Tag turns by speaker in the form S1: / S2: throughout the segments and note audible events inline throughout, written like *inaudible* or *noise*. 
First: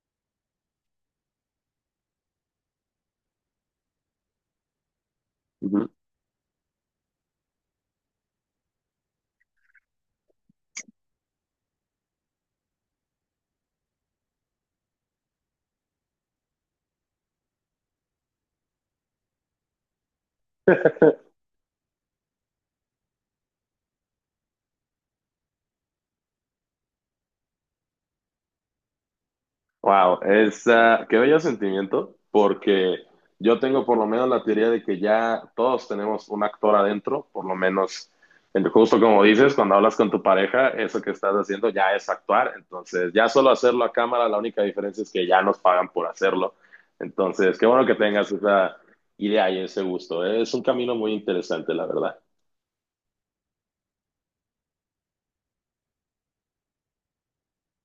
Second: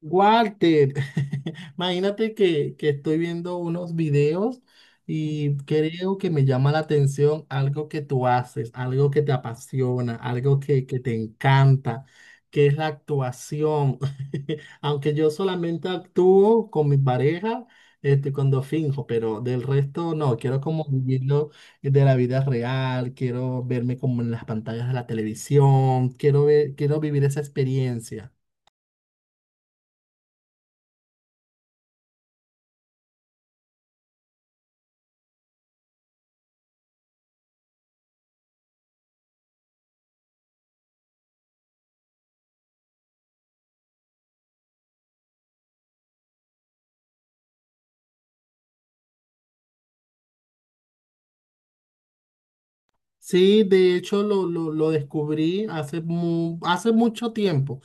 S1: Walter, *laughs* imagínate que estoy viendo unos videos y
S2: Ujú.
S1: creo que me llama la atención algo que tú haces, algo que te apasiona, algo que te encanta, que es la actuación. *laughs* Aunque yo solamente actúo con mi pareja, cuando finjo, pero del resto no, quiero como
S2: *laughs*
S1: vivirlo de la vida real, quiero verme como en las pantallas de la televisión, quiero ver, quiero vivir esa experiencia.
S2: Wow, es, qué bello sentimiento, porque yo tengo por lo menos la teoría de que ya todos tenemos un actor adentro, por lo menos, justo como dices, cuando hablas con tu pareja, eso que estás haciendo ya es actuar, entonces ya solo hacerlo a cámara, la única diferencia es que ya nos pagan por hacerlo, entonces qué bueno que tengas esa idea y ese gusto, ¿eh? Es un camino muy interesante, la verdad.
S1: Sí, de hecho lo descubrí hace, hace mucho tiempo,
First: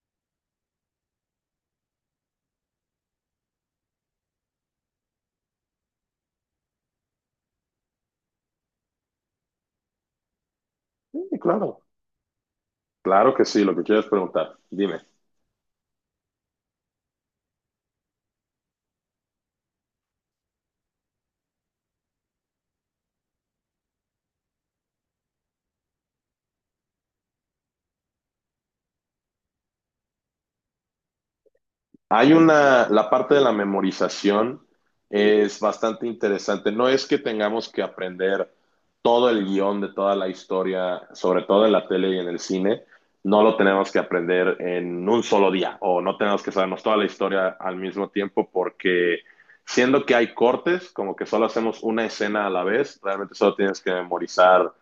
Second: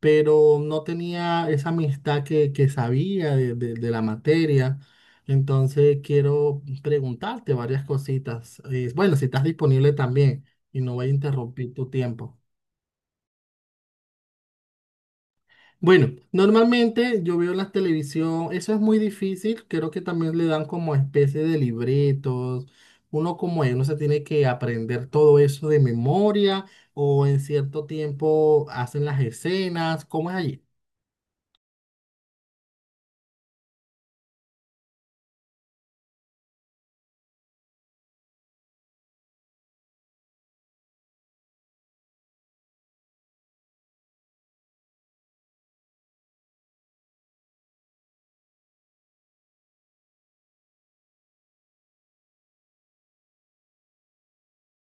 S1: pero no tenía esa amistad que sabía de, de la materia. Entonces quiero preguntarte varias cositas. Bueno, si estás disponible también y no voy a
S2: Sí,
S1: interrumpir
S2: claro,
S1: tu tiempo.
S2: claro que sí, lo que quieres preguntar, dime.
S1: Bueno, normalmente yo veo la televisión, eso es muy difícil, creo que también le dan como especie de libretos, uno como él, uno se tiene que aprender todo eso de memoria o en cierto tiempo hacen las escenas, ¿cómo es allí?
S2: Hay una, la parte de la memorización es bastante interesante. No es que tengamos que aprender todo el guión de toda la historia, sobre todo en la tele y en el cine, no lo tenemos que aprender en un solo día o no tenemos que sabernos toda la historia al mismo tiempo porque siendo que hay cortes, como que solo hacemos una escena a la vez, realmente solo tienes que memorizar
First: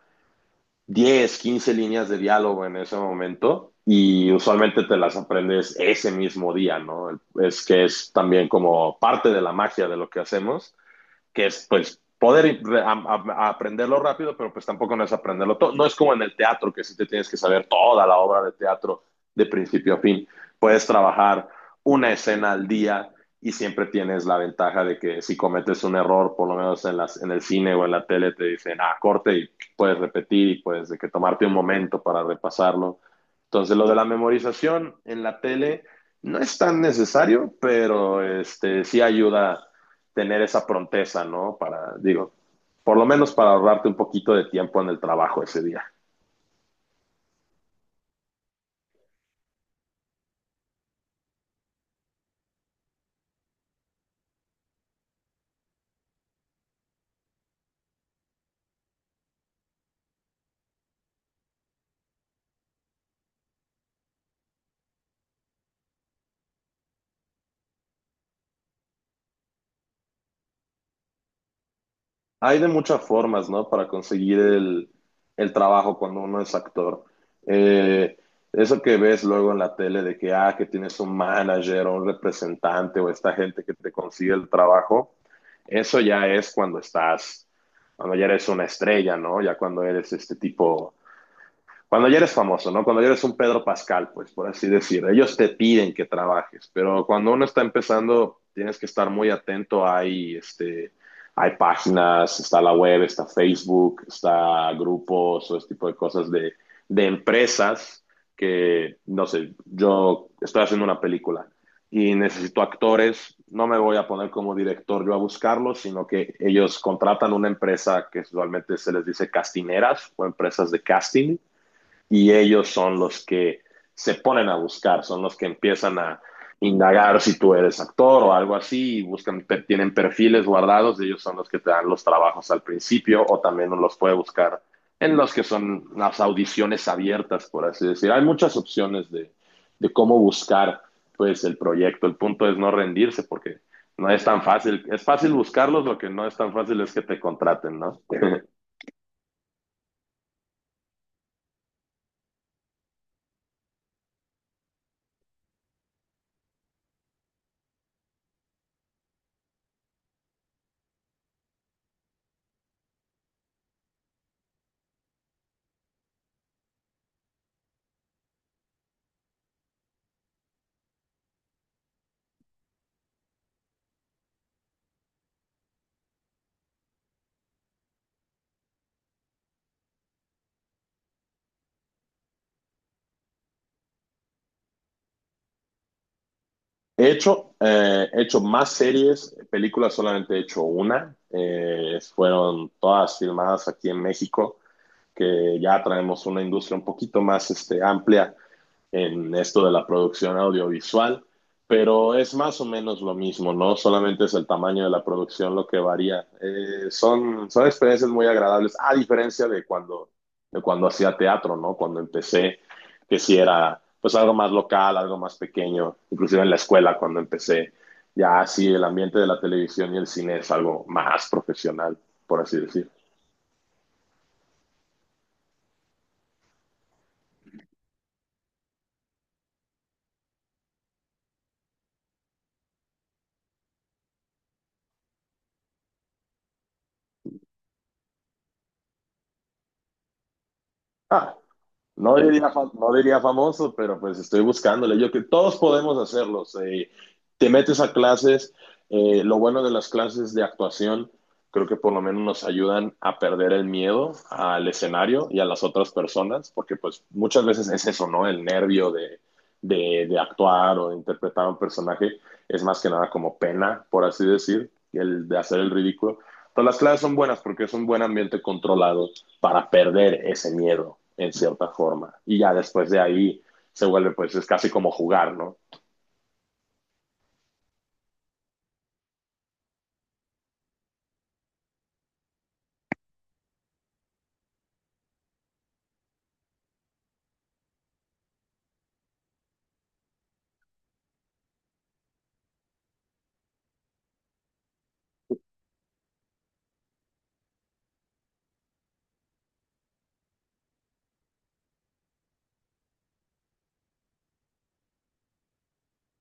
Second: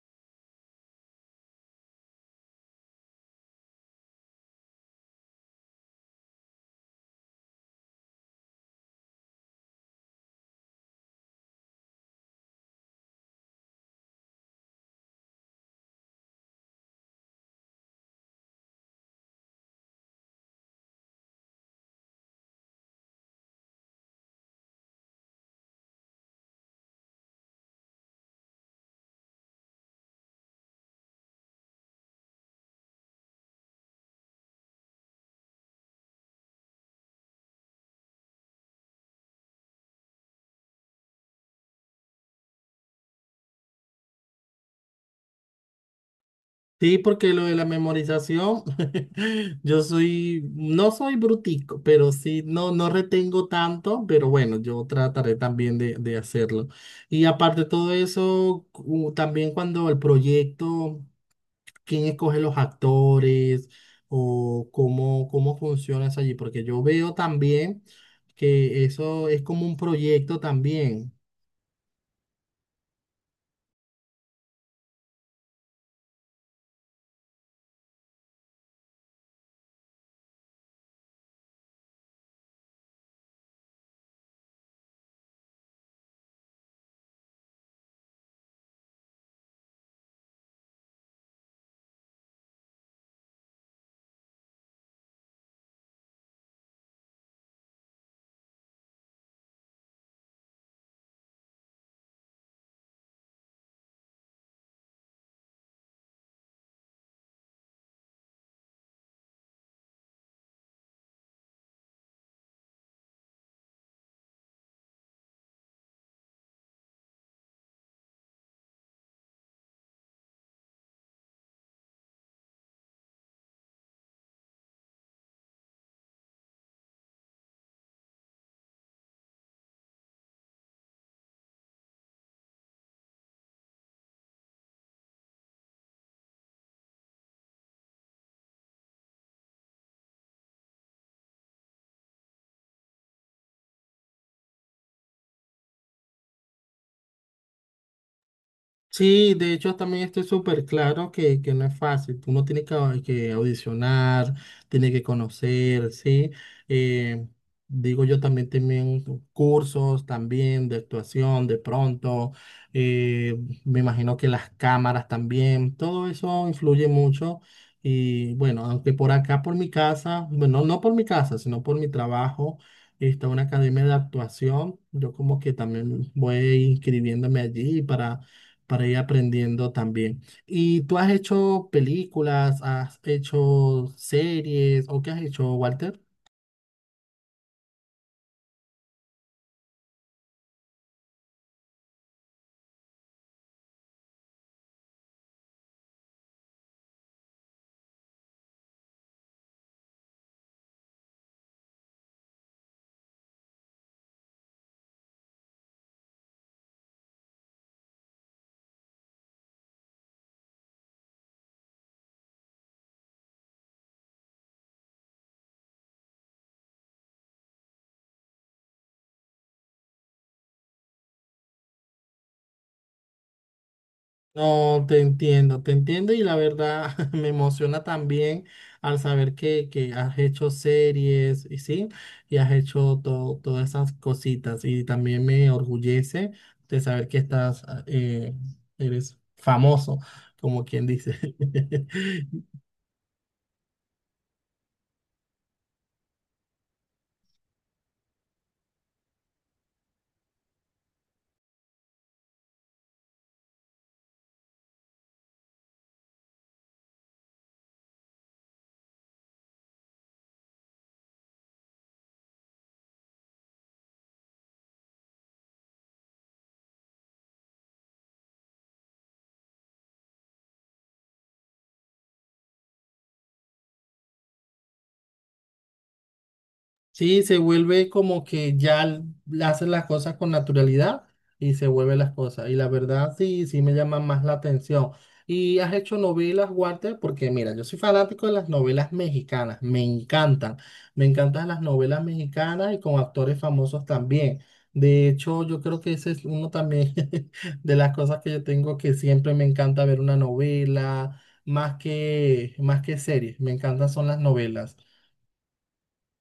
S2: 10 15 líneas de diálogo en ese momento y usualmente te las aprendes ese mismo día, ¿no? Es que es también como parte de la magia de lo que hacemos que es pues poder a aprenderlo rápido, pero pues tampoco no es aprenderlo todo. No es como en el teatro, que sí te tienes que saber toda la obra de teatro de principio a fin. Puedes trabajar una escena al día y siempre tienes la ventaja de que si cometes un error, por lo menos en el cine o en la tele, te dicen, ah, corte y puedes repetir y puedes de que tomarte un momento para repasarlo. Entonces, lo de la memorización en la tele no es tan necesario, pero este, sí ayuda tener esa pronteza, ¿no? Para, digo, por lo menos para ahorrarte un poquito de tiempo en el trabajo ese día.
S1: Sí, porque lo de la memorización, *laughs* yo soy, no soy brutico, pero sí, no, no retengo tanto, pero bueno, yo trataré también de hacerlo. Y aparte de todo eso, también cuando el proyecto... quién escoge los actores o cómo, cómo funciona eso allí, porque yo veo también que eso es como un proyecto también.
S2: Hay de muchas formas, ¿no? Para conseguir el trabajo cuando uno es actor. Eh, eso que ves luego en la tele de que, ah, que tienes un manager o un representante o esta gente que te consigue el trabajo, eso ya es cuando estás, cuando ya eres una estrella, ¿no? Ya cuando eres este tipo cuando ya eres famoso, ¿no? Cuando ya eres un Pedro Pascal, pues por así decir, ellos te piden que trabajes, pero cuando uno está empezando, tienes que estar muy atento. Hay, hay páginas, está la web, está Facebook, está grupos o este tipo de cosas de empresas que, no sé, yo estoy haciendo una película y necesito actores, no me voy a poner como director yo a buscarlos, sino que ellos contratan una empresa que usualmente se les dice castineras o empresas de casting y ellos son los que se ponen a buscar, son los que empiezan a indagar si tú eres actor o algo así, y buscan, tienen perfiles guardados, y ellos son los que te dan los trabajos al principio o también uno los puede buscar en los que son las audiciones abiertas, por así decir. Hay muchas opciones de cómo buscar pues el proyecto. El punto es no rendirse porque no es tan fácil. Es fácil buscarlos, lo que no es tan fácil es que te contraten, ¿no?
S1: Sí, de hecho también estoy súper claro que no es fácil. Uno tiene que, que audicionar, tiene que conocer, ¿sí? Eh, Digo yo también cursos también de actuación de pronto. eh, Me imagino que las cámaras también, todo eso influye mucho. Y bueno, aunque por acá, por mi casa, bueno, no por mi casa, sino por mi trabajo, está una academia de actuación. Yo como que también voy inscribiéndome allí para ir aprendiendo también. ¿Y tú has hecho películas, has hecho series o qué has hecho, Walter?
S2: He hecho más series, películas solamente he hecho una. Fueron todas filmadas aquí en México, que ya traemos una industria un poquito más este, amplia en esto de la producción audiovisual, pero es más o menos lo mismo, ¿no? Solamente es el tamaño de la producción lo que varía. Son, son experiencias muy agradables, a diferencia de cuando hacía teatro, ¿no? Cuando empecé, que si sí era pues algo más local, algo más pequeño, inclusive en la escuela cuando empecé, ya así el ambiente de la televisión y el cine es algo más profesional, por así decir.
S1: No, te entiendo y la verdad *laughs* me emociona también al saber que has hecho series y sí, y has hecho todas esas cositas y también me orgullece de saber que estás, eres famoso, como quien dice.
S2: Ah, no
S1: *laughs*
S2: diría, no diría famoso, pero pues estoy buscándole. Yo que todos podemos hacerlos. Te metes a clases. Lo bueno de las clases de actuación, creo que por lo menos nos ayudan a perder el miedo al escenario y a las otras personas, porque pues muchas veces es eso, ¿no? El nervio de actuar o de interpretar a un personaje es más que nada como pena, por así decir, el de hacer el ridículo. Entonces las clases son buenas porque es un buen ambiente controlado para perder ese miedo en cierta forma. Y ya después de ahí se vuelve, pues es casi como jugar, ¿no?
S1: Sí, se vuelve como que ya hace las cosas con naturalidad y se vuelve las cosas. Y la verdad sí, sí me llama más la atención. ¿Y has hecho novelas, Walter? Porque mira, yo soy fanático de las novelas mexicanas, me encantan. Me encantan las novelas mexicanas y con actores famosos también. De hecho, yo creo que ese es uno también *laughs* de las cosas que yo tengo que siempre me encanta ver una novela, más que series, me encantan son las novelas.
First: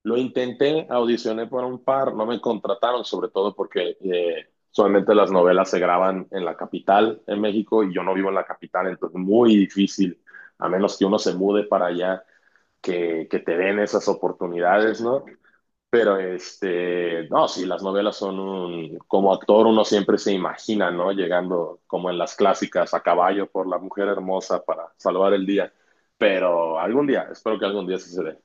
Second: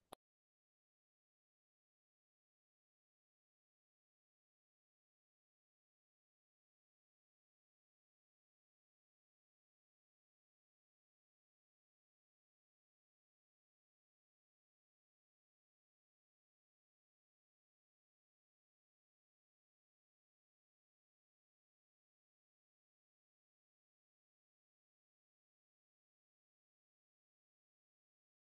S2: Lo intenté, audicioné por un par, no me contrataron, sobre todo porque solamente las novelas se graban en la capital, en México, y yo no vivo en la capital, entonces muy difícil, a menos que uno se mude para allá, que te den esas oportunidades, ¿no? Pero este, no, sí, las novelas son un, como actor uno siempre se imagina, ¿no? Llegando como en las clásicas a caballo por la mujer hermosa para salvar el día. Pero algún día, espero que algún día sí se dé.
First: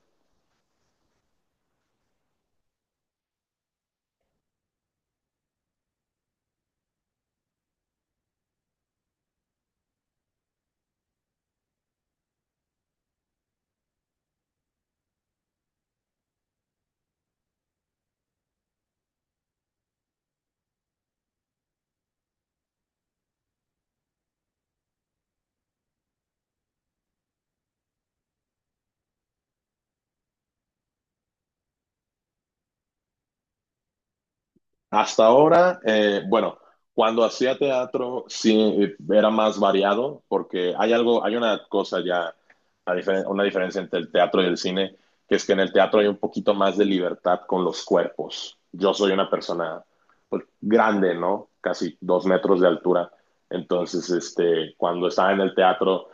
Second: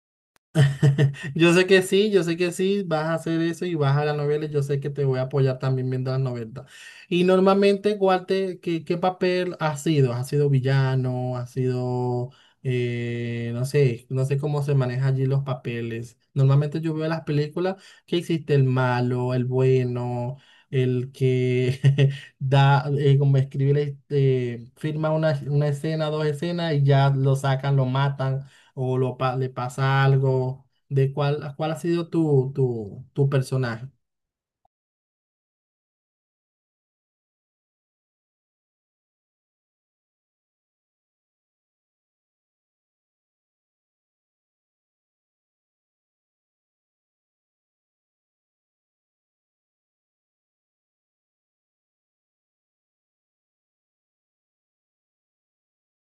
S1: *laughs* Yo sé que sí, yo sé que sí, vas a hacer eso y vas a las novelas, yo sé que te voy a apoyar también viendo las novelas. Y normalmente, ¿cuál te ¿qué, qué papel has sido? ¿Has sido villano? ¿Has sido, no sé, no sé cómo se manejan allí los papeles? Normalmente yo veo las películas que existe el malo, el bueno, el que *laughs* da, como escribe, la firma una escena, dos escenas y ya lo sacan, lo matan o le pasa algo de cuál, cuál ha sido tu, tu personaje.
S2: Hasta ahora, bueno, cuando hacía teatro sí era más variado porque hay algo, hay una cosa ya, una, una diferencia entre el teatro y el cine, que es que en el teatro hay un poquito más de libertad con los cuerpos. Yo soy una persona pues, grande, ¿no? Casi 2 metros de altura. Entonces, este, cuando estaba en el teatro,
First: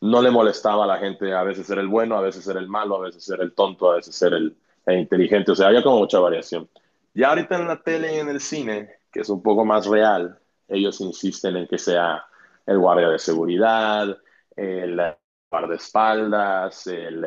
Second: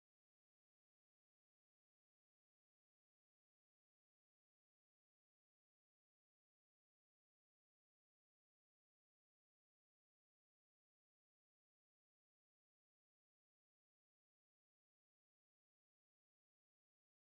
S2: no le molestaba a la gente a veces ser el bueno, a veces ser el malo, a veces ser el tonto, a veces ser el inteligente. O sea, había como mucha variación. Ya ahorita en la tele y en el cine, que es un poco más real, ellos insisten en que sea el guardia de seguridad, el guardaespaldas,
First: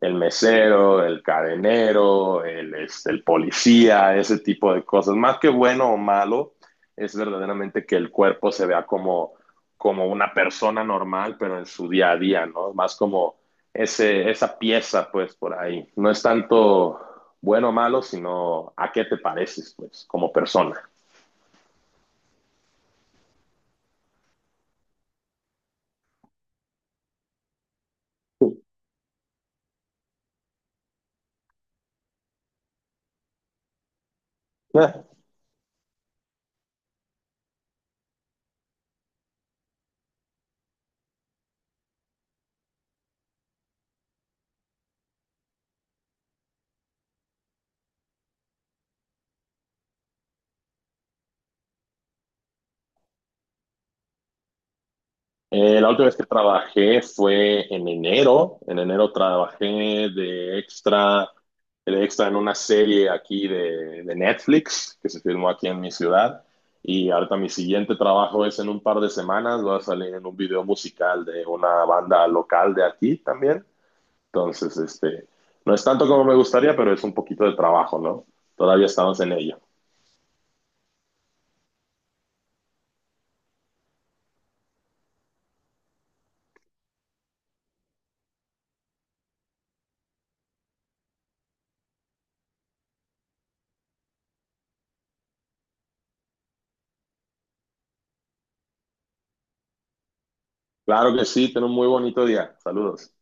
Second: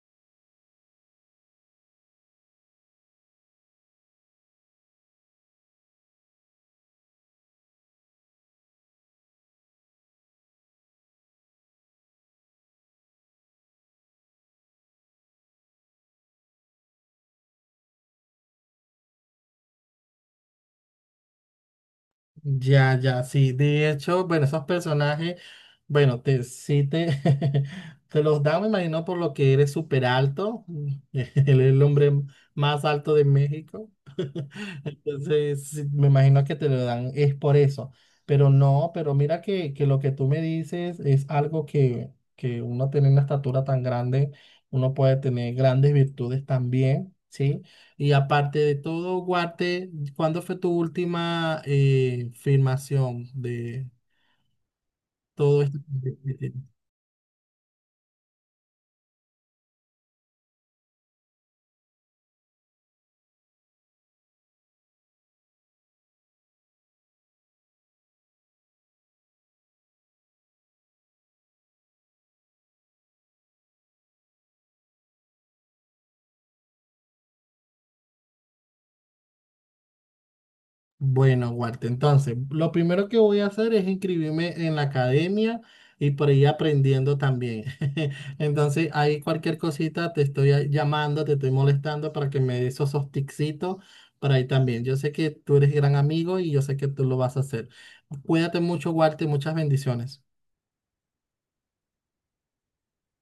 S2: el mesero, el cadenero, el, este, el policía, ese tipo de cosas. Más que bueno o malo, es verdaderamente que el cuerpo se vea como como una persona normal, pero en su día a día, ¿no? Más como ese, esa pieza, pues, por ahí. No es tanto bueno o malo, sino a qué te pareces, pues, como persona.
S1: Ya, ya, sí. De hecho, bueno, esos personajes, bueno, *laughs* te los dan, me imagino, por lo que eres súper alto. *laughs* Él es el hombre más alto de México.
S2: *laughs*
S1: Entonces, sí, me imagino que te lo dan, es por eso. Pero no, pero mira que lo que tú me dices es algo que uno tiene una estatura tan grande, uno puede tener grandes virtudes también, ¿sí? Y aparte de todo, Guarte, ¿cuándo fue tu última filmación de todo esto?
S2: La última vez que trabajé fue en enero. En enero trabajé de extra, de extra en una serie aquí de Netflix que se filmó aquí en mi ciudad. Y ahorita mi siguiente trabajo es en un par de semanas. Voy a salir en un video musical de una banda local de aquí también. Entonces, este, no es tanto como me gustaría, pero es un poquito de trabajo, ¿no? Todavía estamos en ello.
S1: Bueno, Walter, entonces, lo primero que voy a hacer es inscribirme en la academia y por ahí aprendiendo también. *laughs* Entonces, ahí cualquier cosita te estoy llamando, te estoy molestando para que me des esos tipsitos para ahí también. Yo sé que tú eres gran amigo y yo sé que tú lo vas a hacer. Cuídate mucho, Walter, muchas bendiciones.
S2: Claro que sí, ten un muy bonito día. Saludos.